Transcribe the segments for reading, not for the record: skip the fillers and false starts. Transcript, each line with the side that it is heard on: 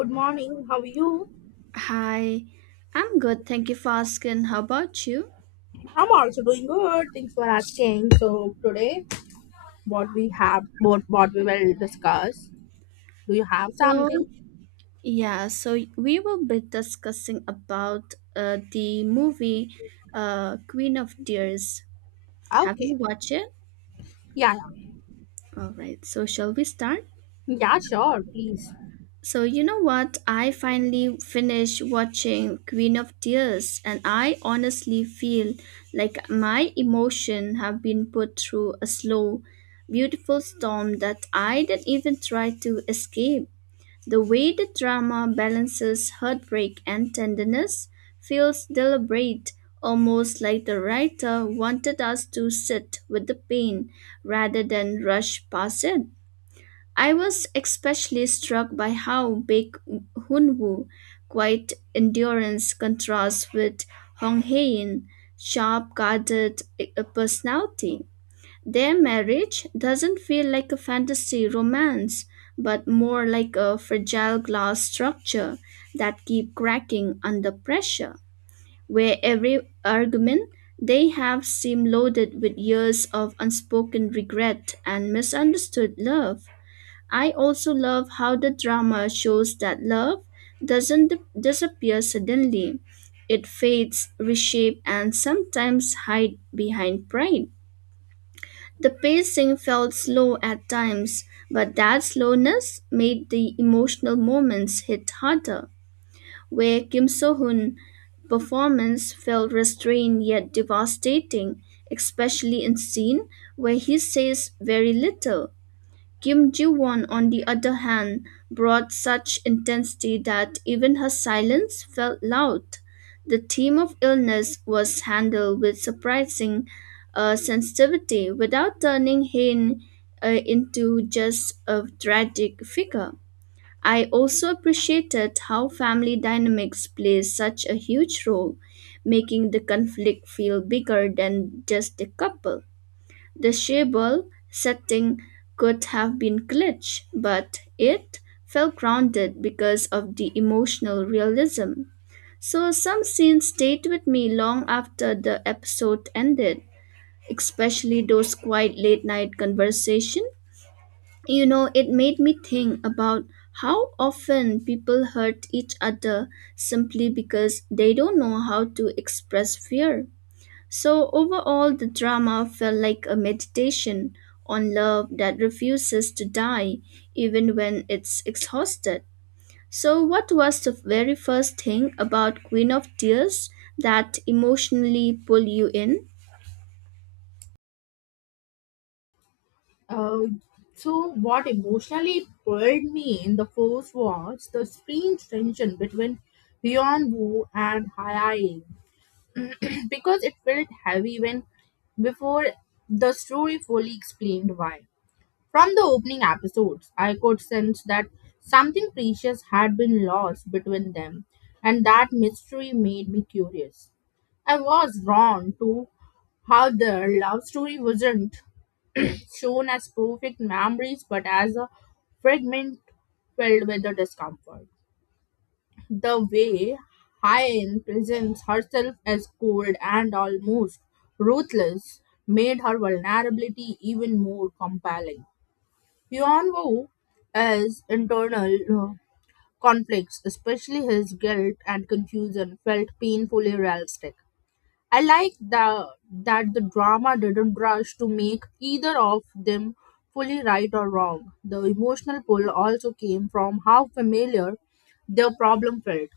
left: Good morning. How are you?
right: Hi, I'm good. Thank you for asking. How about you?
left: I'm also doing good. Thanks for asking. So today, what we will discuss. Do you have
right: So,
left: something?
right: yeah, so we will be discussing about the movie Queen of Tears. Have you
left: Okay.
right: watched it?
left: Yeah,
right: All right, so shall we start?
left: yeah. Sure, please.
right: So, you know what? I finally finished watching Queen of Tears, and I honestly feel like my emotion have been put through a slow, beautiful storm that I didn't even try to escape. The way the drama balances heartbreak and tenderness feels deliberate, almost like the writer wanted us to sit with the pain rather than rush past it. I was especially struck by how big Hunwoo quiet endurance contrasts with Hong Hae-in, sharp-guarded personality. Their marriage doesn't feel like a fantasy romance, but more like a fragile glass structure that keep cracking under pressure, where every argument they have seem loaded with years of unspoken regret and misunderstood love. I also love how the drama shows that love doesn't disappear suddenly. It fades, reshapes, and sometimes hide behind pride. The pacing felt slow at times, but that slowness made the emotional moments hit harder, where Kim So-hoon performance felt restrained yet devastating, especially in scene where he says very little. Kim Ji-won, on the other hand, brought such intensity that even her silence felt loud. The theme of illness was handled with surprising sensitivity without turning Hain into just a tragic figure. I also appreciated how family dynamics play such a huge role, making the conflict feel bigger than just the couple. The Schauble setting could have been glitch, but it felt grounded because of the emotional realism. So some scenes stayed with me long after the episode ended, especially those quiet late night conversations. You know, it made me think about how often people hurt each other simply because they don't know how to express fear. So, overall, the drama felt like a meditation on love that refuses to die even when it's exhausted. So, what was the very first thing about Queen of Tears that emotionally pulled you in?
left: Uh, so what emotionally pulled me in the first was the strange tension between Hyun Woo and Hayae because it felt heavy when before the story fully explained why. From the opening episodes, I could sense that something precious had been lost between them, and that mystery made me curious. I was drawn to how their love story wasn't shown as perfect memories but as a fragment filled with the discomfort. The way Hyen presents herself as cold and almost ruthless made her vulnerability even more compelling. Yuan as internal conflicts, especially his guilt and confusion, felt painfully realistic. I like the, that the drama didn't rush to make either of them fully right or wrong. The emotional pull also came from how familiar their problem felt.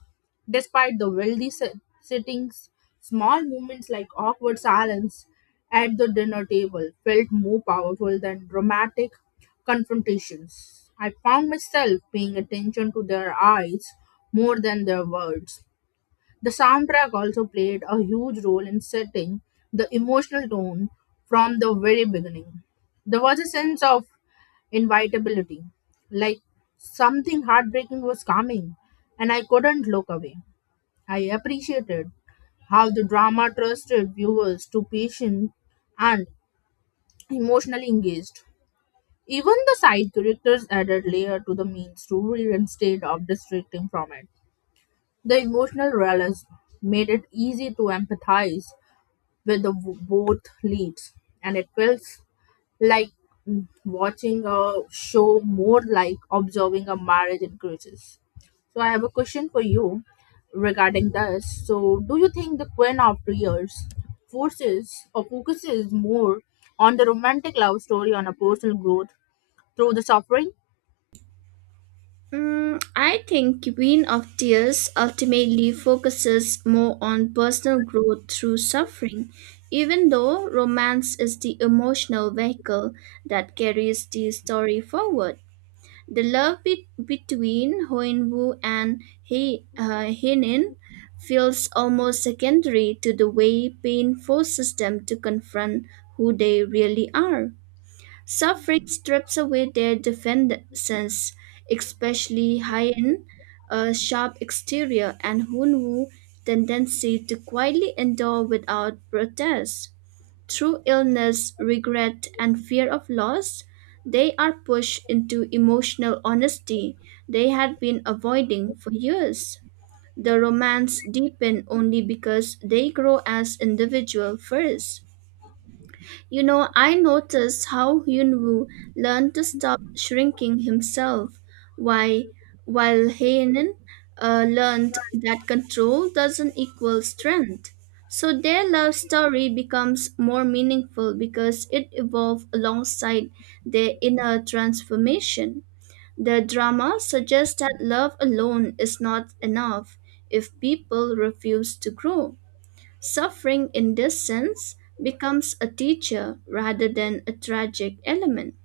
left: Despite the wealthy sittings, small moments like awkward silence at the dinner table felt more powerful than dramatic confrontations. I found myself paying attention to their eyes more than their words. The soundtrack also played a huge role in setting the emotional tone from the very beginning. There was a sense of inevitability, like something heartbreaking was coming, and I couldn't look away. I appreciated how the drama trusted viewers to patient and emotionally engaged. Even the side characters added layer to the main story instead of distracting from it. The emotional realism made it easy to empathize with the both leads, and it feels like watching a show more like observing a marriage in crisis. So I have a question for you regarding this. So do you think the Queen of Tears forces or focuses more on the romantic love story on a personal growth through the suffering?
right: Mm, I think Queen of Tears ultimately focuses more on personal growth through suffering, even though romance is the emotional vehicle that carries the story forward. The love between Hoenvu and Henin feels almost secondary to the way pain forces them to confront who they really are. Suffering strips away their defenses, especially Hayen, a sharp exterior, and Hoenvu's tendency to quietly endure without protest. Through illness, regret, and fear of loss, they are pushed into emotional honesty they had been avoiding for years. The romance deepen only because they grow as individual first. You know, I noticed how Yunwu learned to stop shrinking himself, why, while Heinen learned that control doesn't equal strength. So their love story becomes more meaningful because it evolved alongside their inner transformation. The drama suggests that love alone is not enough if people refuse to grow. Suffering in this sense becomes a teacher rather than a tragic element.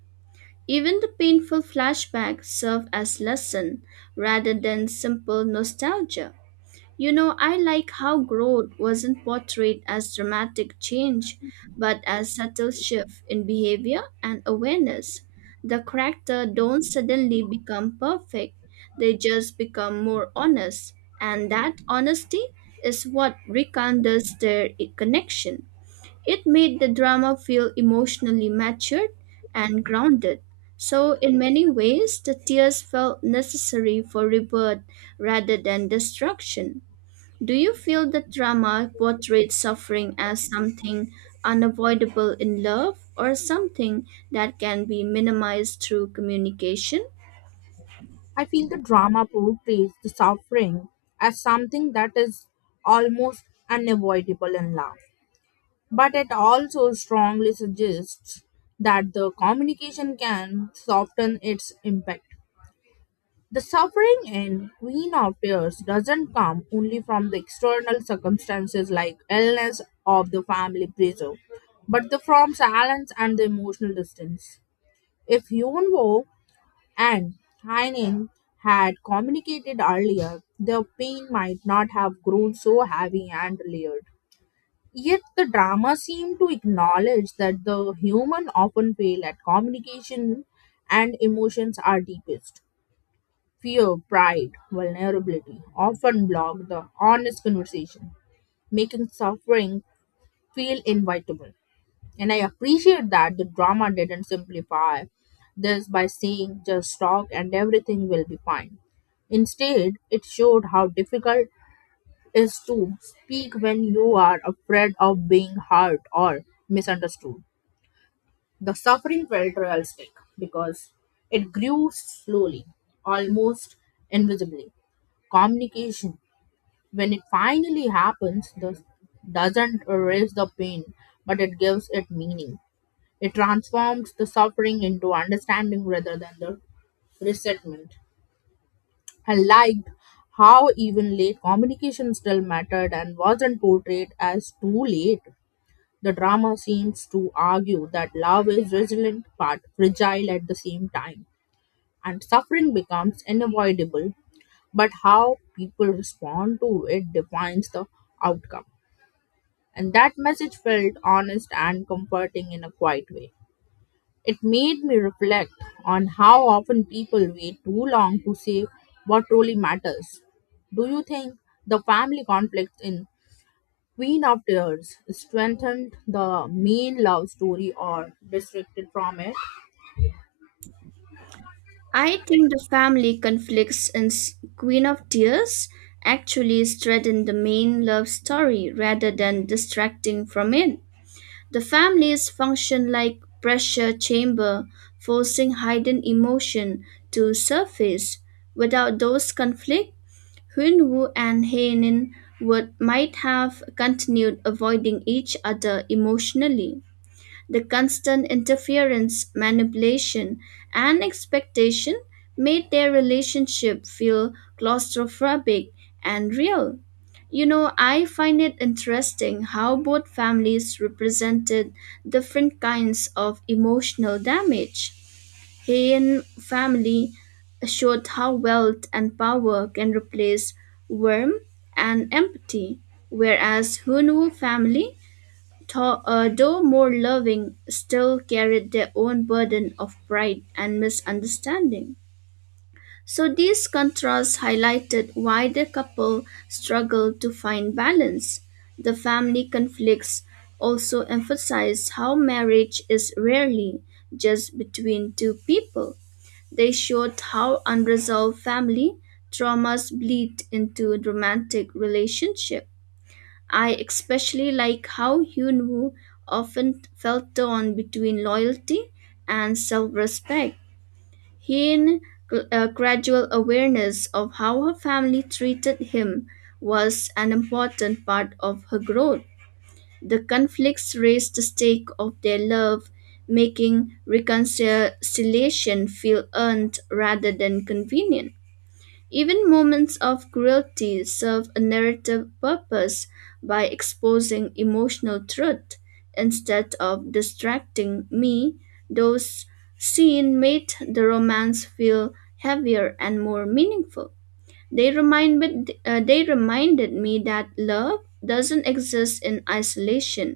right: Even the painful flashbacks serve as lesson rather than simple nostalgia. You know, I like how growth wasn't portrayed as dramatic change, but as subtle shift in behavior and awareness. The character don't suddenly become perfect, they just become more honest, and that honesty is what rekindles their connection. It made the drama feel emotionally matured and grounded. So, in many ways, the tears felt necessary for rebirth rather than destruction. Do you feel that drama portrays suffering as something unavoidable in love or something that can be minimized through communication?
left: I feel the drama portrays the suffering as something that is almost unavoidable in love. But it also strongly suggests that the communication can soften its impact. The suffering in Queen of Tears doesn't come only from the external circumstances like illness of the family pressure, but the from silence and the emotional distance. If Yunwo and Hainin had communicated earlier, their pain might not have grown so heavy and layered. Yet the drama seemed to acknowledge that the human often fail at communication and emotions are deepest. Fear, pride, vulnerability often block the honest conversation, making suffering feel inevitable. And I appreciate that the drama didn't simplify this by saying just talk and everything will be fine. Instead, it showed how difficult is to speak when you are afraid of being hurt or misunderstood. The suffering felt realistic because it grew slowly, almost invisibly. Communication, when it finally happens, doesn't erase the pain, but it gives it meaning. It transforms the suffering into understanding rather than the resentment. I liked how evenly communication still mattered and wasn't portrayed as too late. The drama seems to argue that love is resilient but fragile at the same time, and suffering becomes unavoidable, but how people respond to it defines the outcome. And that message felt honest and comforting in a quiet way. It made me reflect on how often people wait too long to say what truly matters. Do you think the family conflict in Queen of Tears strengthened the main love story or distracted from it?
right: I think the family conflicts in Queen of Tears actually strengthen the main love story rather than distracting from it. The families function like pressure chamber, forcing hidden emotion to surface. Without those conflicts, Hun woo and Hae-nin would might have continued avoiding each other emotionally. The constant interference, manipulation, and expectation made their relationship feel claustrophobic and real. You know, I find it interesting how both families represented different kinds of emotional damage. Heian family showed how wealth and power can replace warmth and empathy, whereas Hunwu family, though more loving, still carried their own burden of pride and misunderstanding. So these contrasts highlighted why the couple struggled to find balance. The family conflicts also emphasized how marriage is rarely just between two people. They showed how unresolved family traumas bleed into romantic relationships. I especially like how Hyun Woo often felt torn between loyalty and self respect. His gradual awareness of how her family treated him was an important part of her growth. The conflicts raise the stake of their love, making reconciliation feel earned rather than convenient. Even moments of cruelty serve a narrative purpose by exposing emotional truth instead of distracting me. Those scenes made the romance feel heavier and more meaningful. They reminded me that love doesn't exist in isolation.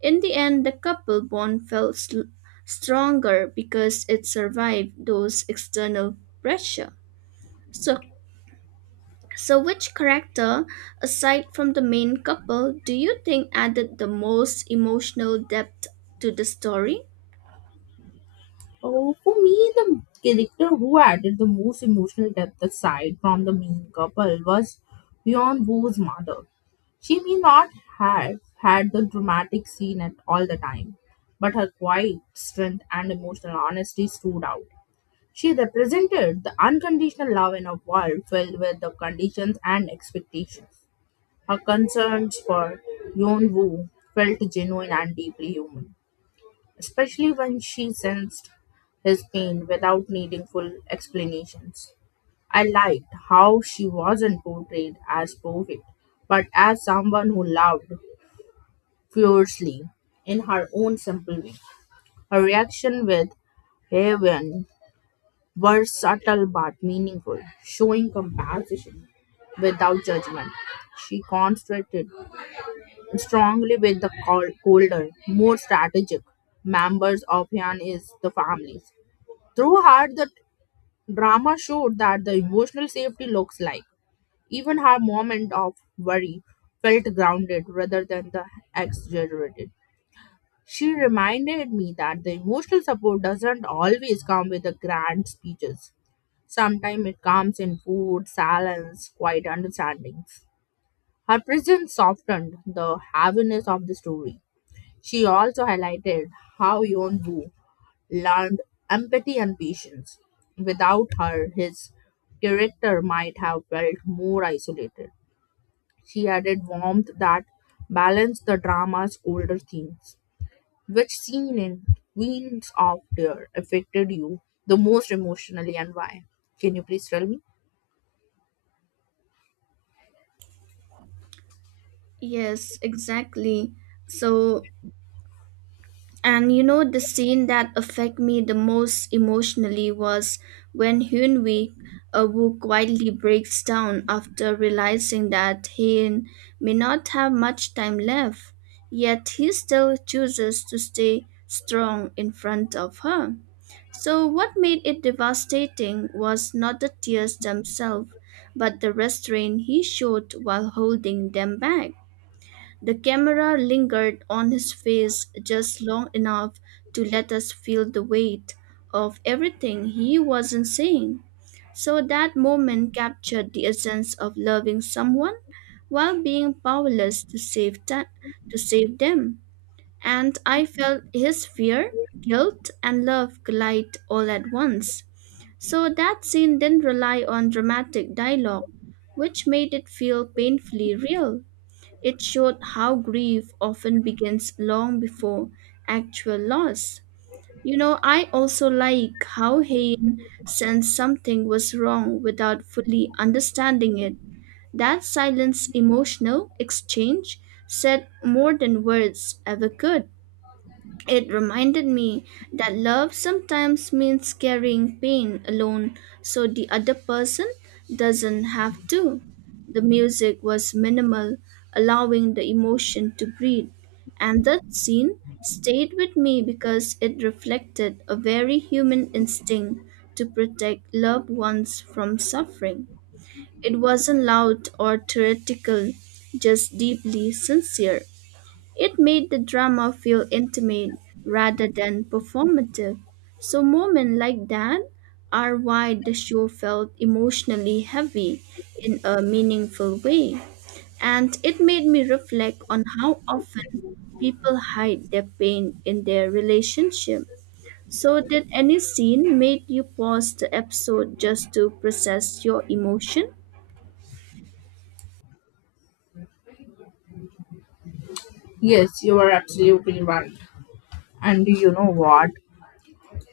right: In the end, the couple bond felt stronger because it survived those external pressure. So, so which character, aside from the main couple, do you think added the most emotional depth to the story?
left: Oh, for me, the character who added the most emotional depth aside from the main couple was Yeon Woo's mother. She may not have had the dramatic scene at all the time, but her quiet strength and emotional honesty stood out. She represented the unconditional love in a world filled with the conditions and expectations. Her concerns for Yeon Woo felt genuine and deeply human, especially when she sensed his pain without needing full explanations. I liked how she wasn't portrayed as perfect, but as someone who loved fiercely in her own simple way. Her reaction with Haven were subtle but meaningful, showing compassion without judgment. She contrasted strongly with the colder, more strategic members of Yan is the families. Through her, the drama showed that the emotional safety looks like. Even her moment of worry felt grounded rather than the exaggerated. She reminded me that the emotional support doesn't always come with the grand speeches. Sometimes it comes in food, silence, quiet understandings. Her presence softened the heaviness of the story. She also highlighted how Yeon Woo learned empathy and patience. Without her, his character might have felt more isolated. She added warmth that balanced the drama's older themes. Which scene in Queens of Tear affected you the most emotionally and why? Can you please tell me?
right: Yes, exactly. So And you know, the scene that affected me the most emotionally was when Hyun Wee who quietly breaks down after realizing that he may not have much time left, yet he still chooses to stay strong in front of her. So what made it devastating was not the tears themselves, but the restraint he showed while holding them back. The camera lingered on his face just long enough to let us feel the weight of everything he wasn't saying. So that moment captured the essence of loving someone while being powerless to to save them. And I felt his fear, guilt, and love collide all at once. So that scene didn't rely on dramatic dialogue, which made it feel painfully real. It showed how grief often begins long before actual loss. You know, I also like how Hayne sensed something was wrong without fully understanding it. That silence emotional exchange said more than words ever could. It reminded me that love sometimes means carrying pain alone so the other person doesn't have to. The music was minimal, allowing the emotion to breathe, and that scene stayed with me because it reflected a very human instinct to protect loved ones from suffering. It wasn't loud or theoretical, just deeply sincere. It made the drama feel intimate rather than performative. So, moments like that are why the show felt emotionally heavy in a meaningful way. And it made me reflect on how often people hide their pain in their relationship. So, did any scene made you pause the episode just to process your emotion?
left: Yes, you are absolutely right. And you know what?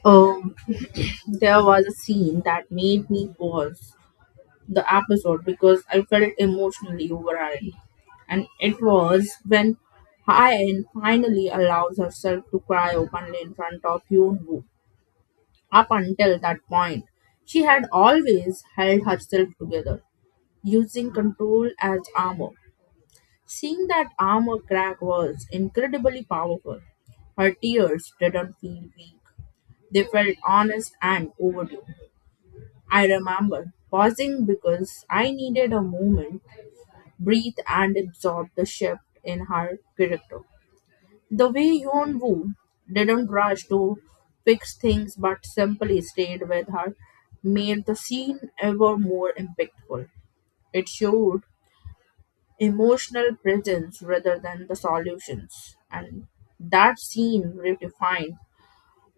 left: Um, there was a scene that made me pause the episode because I felt emotionally overwhelmed. And it was when Hayan finally allows herself to cry openly in front of Hyunwoo. Up until that point, she had always held herself together, using control as armor. Seeing that armor crack was incredibly powerful. Her tears didn't feel weak. They felt honest and overdue. I remember pausing because I needed a moment breathe and absorb the shift in her character. The way Yeon Woo didn't rush to fix things but simply stayed with her made the scene ever more impactful. It showed emotional presence rather than the solutions, and that scene redefined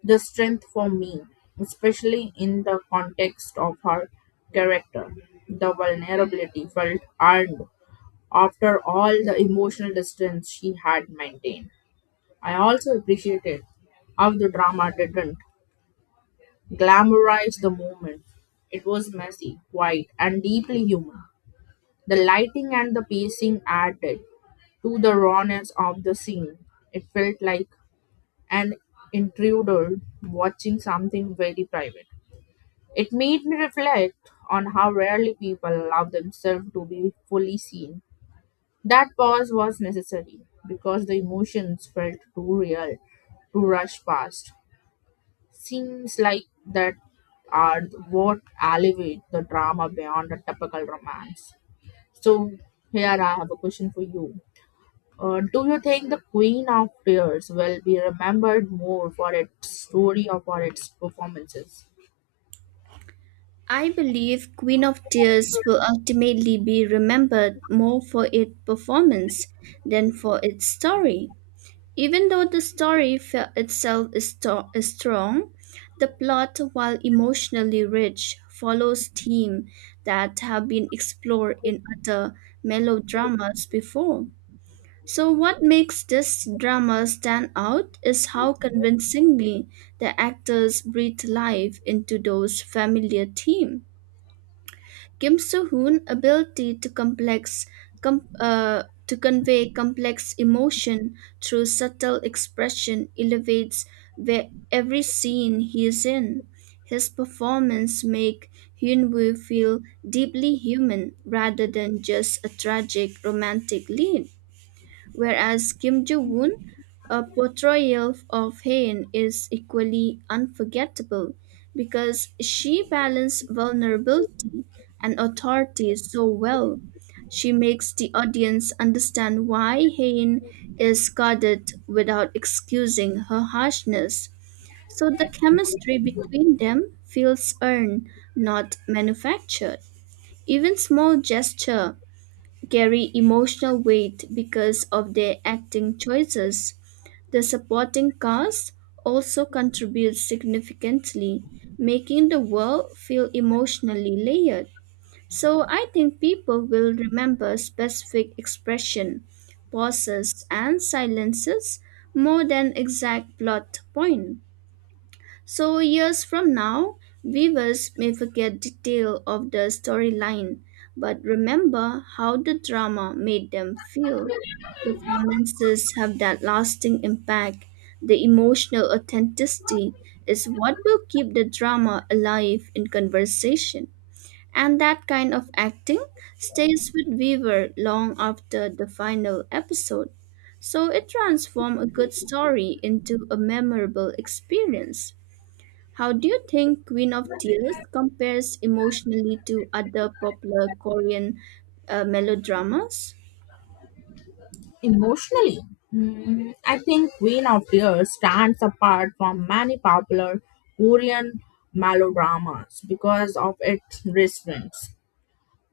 left: the strength for me, especially in the context of her character. The vulnerability felt earned after all the emotional distance she had maintained. I also appreciated how the drama didn't glamorize the moment. It was messy, quiet, and deeply human. The lighting and the pacing added to the rawness of the scene. It felt like an intruder watching something very private. It made me reflect on how rarely people allow themselves to be fully seen. That pause was necessary because the emotions felt too real to rush past. Seems like that are what elevate the drama beyond a typical romance. So here I have a question for you. Do you think the Queen of Tears will be remembered more for its story or for its performances?
right: I believe Queen of Tears will ultimately be remembered more for its performance than for its story. Even though the story itself is strong, the plot, while emotionally rich, follows themes that have been explored in other melodramas before. So, what makes this drama stand out is how convincingly the actors breathe life into those familiar themes. Kim Soo Hoon's ability to com- uh, convey complex emotion through subtle expression elevates every scene he is in. His performance make Hyun Woo feel deeply human rather than just a tragic romantic lead, whereas Kim Joo Woon, a portrayal of Haen, is equally unforgettable because she balanced vulnerability and authority so well. She makes the audience understand why Haen is guarded without excusing her harshness. So the chemistry between them feels earned, not manufactured. Even small gesture carry emotional weight because of their acting choices. The supporting cast also contributes significantly, making the world feel emotionally layered. So I think people will remember specific expression, pauses, and silences more than exact plot point. So years from now, viewers may forget detail of the storyline, but remember how the drama made them feel. Performances have that lasting impact. The emotional authenticity is what will keep the drama alive in conversation. And that kind of acting stays with viewer long after the final episode. So it transforms a good story into a memorable experience. How do you think Queen of Tears compares emotionally to other popular Korean melodramas?
left: Emotionally, I think Queen of Tears stands apart from many popular Korean melodramas because of its restraints.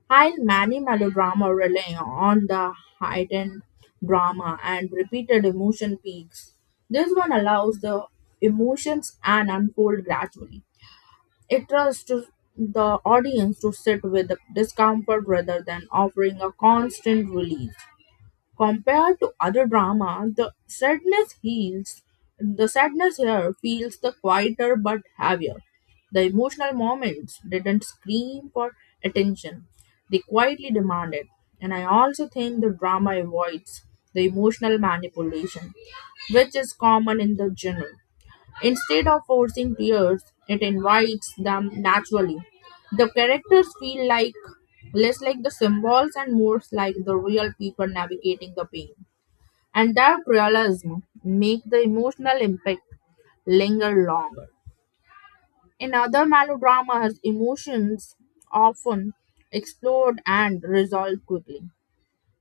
left: While many melodramas rely on the heightened drama and repeated emotion peaks, this one allows the emotions and unfold gradually. It trusts to the audience to sit with the discomfort rather than offering a constant relief. Compared to other drama, the sadness heals. The sadness here feels the quieter but heavier. The emotional moments didn't scream for attention. They quietly demand it. And I also think the drama avoids the emotional manipulation, which is common in the genre. Instead of forcing tears, it invites them naturally. The characters feel like less like the symbols and more like the real people navigating the pain. And that realism make the emotional impact linger longer. In other melodramas, emotions often explode and resolve quickly.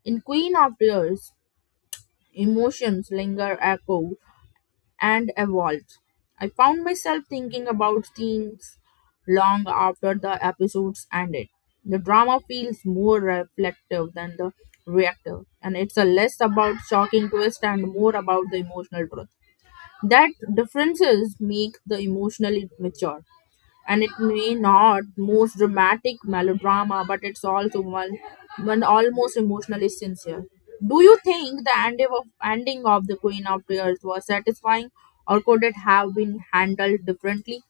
left: In Queen of Tears, emotions linger echo and evolved. I found myself thinking about themes long after the episodes ended. The drama feels more reflective than the reactive, and it's a less about shocking twist and more about the emotional truth. That differences make the emotionally mature, and it may not most dramatic melodrama, but it's also one almost emotionally sincere. Do you think the ending of the Queen of Tears was satisfying or could it have been handled differently?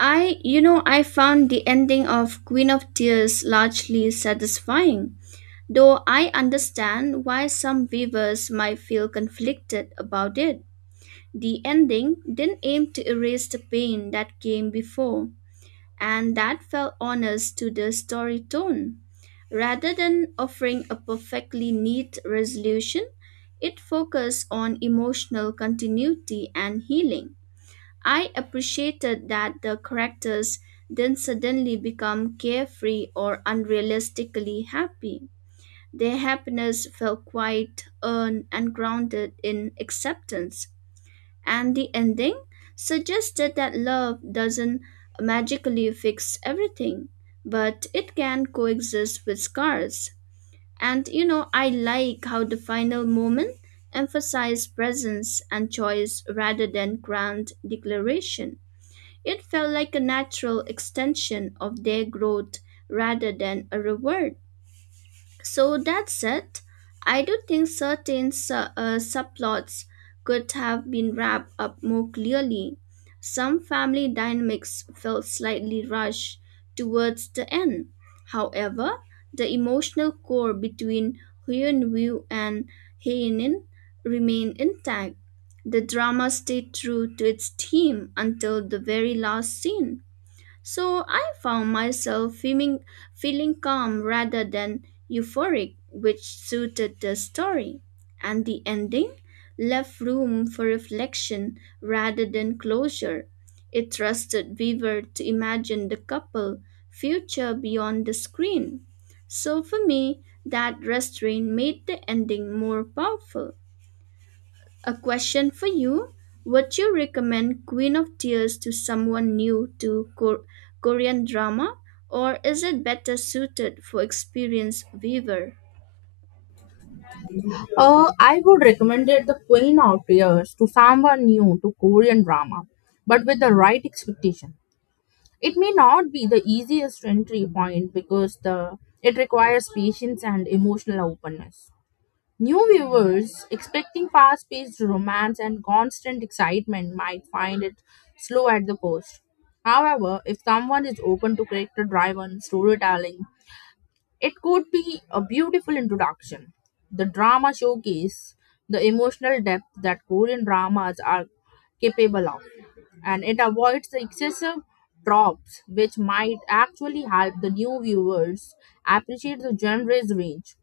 right: I found the ending of Queen of Tears largely satisfying, though I understand why some viewers might feel conflicted about it. The ending didn't aim to erase the pain that came before, and that felt honest to the story tone. Rather than offering a perfectly neat resolution, it focused on emotional continuity and healing. I appreciated that the characters didn't suddenly become carefree or unrealistically happy. Their happiness felt quite earned and grounded in acceptance. And the ending suggested that love doesn't magically fix everything, but it can coexist with scars. And you know, I like how the final moment emphasized presence and choice rather than grand declaration. It felt like a natural extension of their growth rather than a reward. So that said, I do think certain subplots could have been wrapped up more clearly. Some family dynamics felt slightly rushed towards the end. However, the emotional core between Huyunwu and Heinin remained intact. The drama stayed true to its theme until the very last scene. So I found myself feeling calm rather than euphoric, which suited the story. And the ending left room for reflection rather than closure. It trusted Weaver to imagine the couple future beyond the screen. So for me, that restraint made the ending more powerful. A question for you. Would you recommend Queen of Tears to someone new to Korean drama, or is it better suited for experienced viewer?
left: I would recommend it the Queen of Tears to someone new to Korean drama, but with the right expectation. It may not be the easiest entry point because the it requires patience and emotional openness. New viewers expecting fast paced romance and constant excitement might find it slow at the post. However, if someone is open to character driven storytelling, it could be a beautiful introduction. The drama showcase the emotional depth that Korean dramas are capable of, and it avoids the excessive tropes, which might actually help the new viewers appreciate the genre's range.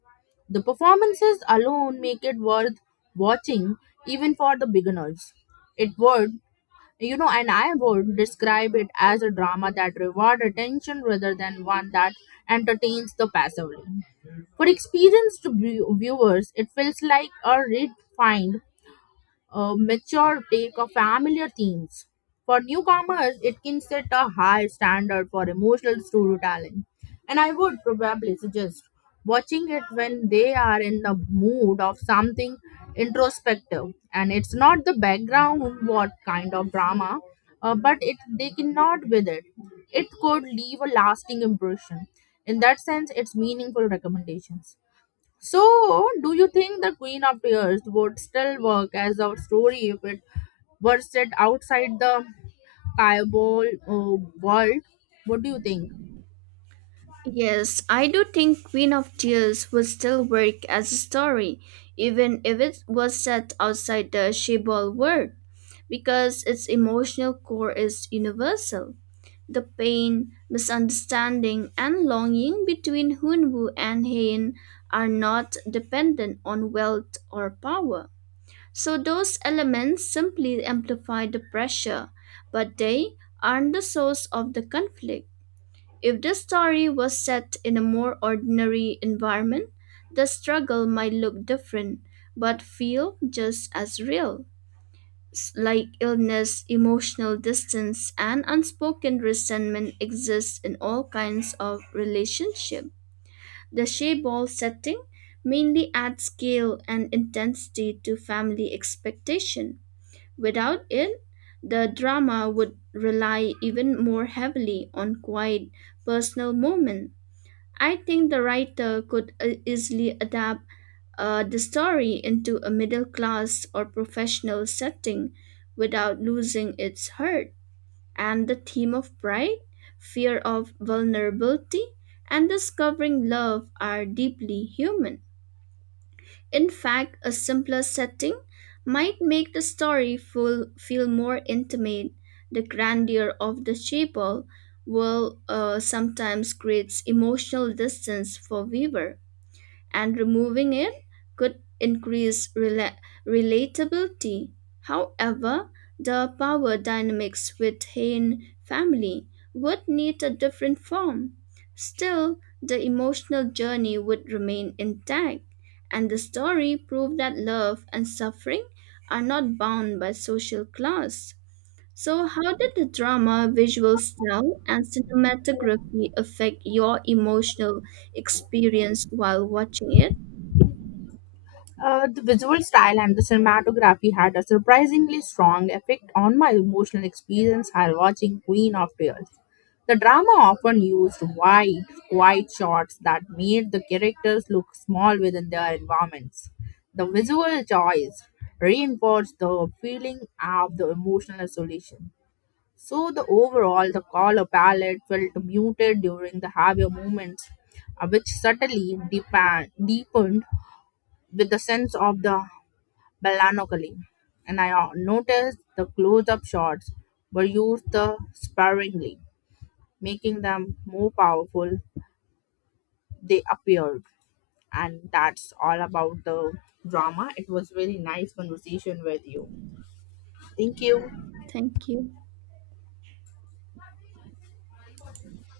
left: The performances alone make it worth watching even for the beginners. It would, you know, and I would describe it as a drama that rewards attention rather than one that entertains the passively. For experienced viewers, it feels like a redefined a mature take of familiar themes. For newcomers, it can set a high standard for emotional storytelling, and I would probably suggest watching it when they are in the mood of something introspective. And it's not the background what kind of drama, but it they cannot with it. It could leave a lasting impression. In that sense, it's meaningful recommendations. So, do you think the Queen of Tears would still work as a story if it were set outside the Bible world? What do you think?
right: Yes, I do think Queen of Tears would still work as a story, even if it was set outside the Shibboleth world, because its emotional core is universal. The pain, misunderstanding, and longing between Hunwu and Hein are not dependent on wealth or power. So those elements simply amplify the pressure, but they aren't the source of the conflict. If the story was set in a more ordinary environment, the struggle might look different but feel just as real. Like illness, emotional distance, and unspoken resentment exist in all kinds of relationship. The Shea-Ball setting mainly adds scale and intensity to family expectation. Without it, the drama would rely even more heavily on quiet personal moments. I think the writer could easily adapt the story into a middle class or professional setting without losing its heart. And the theme of pride, fear of vulnerability, and discovering love are deeply human. In fact, a simpler setting might make the feel more intimate. The grandeur of the chapel will sometimes creates emotional distance for viewer, and removing it could increase relatability. However, the power dynamics within family would need a different form. Still, the emotional journey would remain intact, and the story proved that love and suffering are not bound by social class. So, how did the drama, visual style, and cinematography affect your emotional experience while watching it?
left: The visual style and the cinematography had a surprisingly strong effect on my emotional experience while watching Queen of Tears. The drama often used wide, quiet shots that made the characters look small within their environments. The visual choice reinforced the feeling of the emotional isolation. So the overall, the color palette felt muted during the heavier moments, which subtly deepened with the sense of the Balanopolly, and I noticed the close-up shots were used sparingly, making them more powerful they appeared. And that's all about the drama. It was really nice conversation with you. Thank you.
right: Thank you.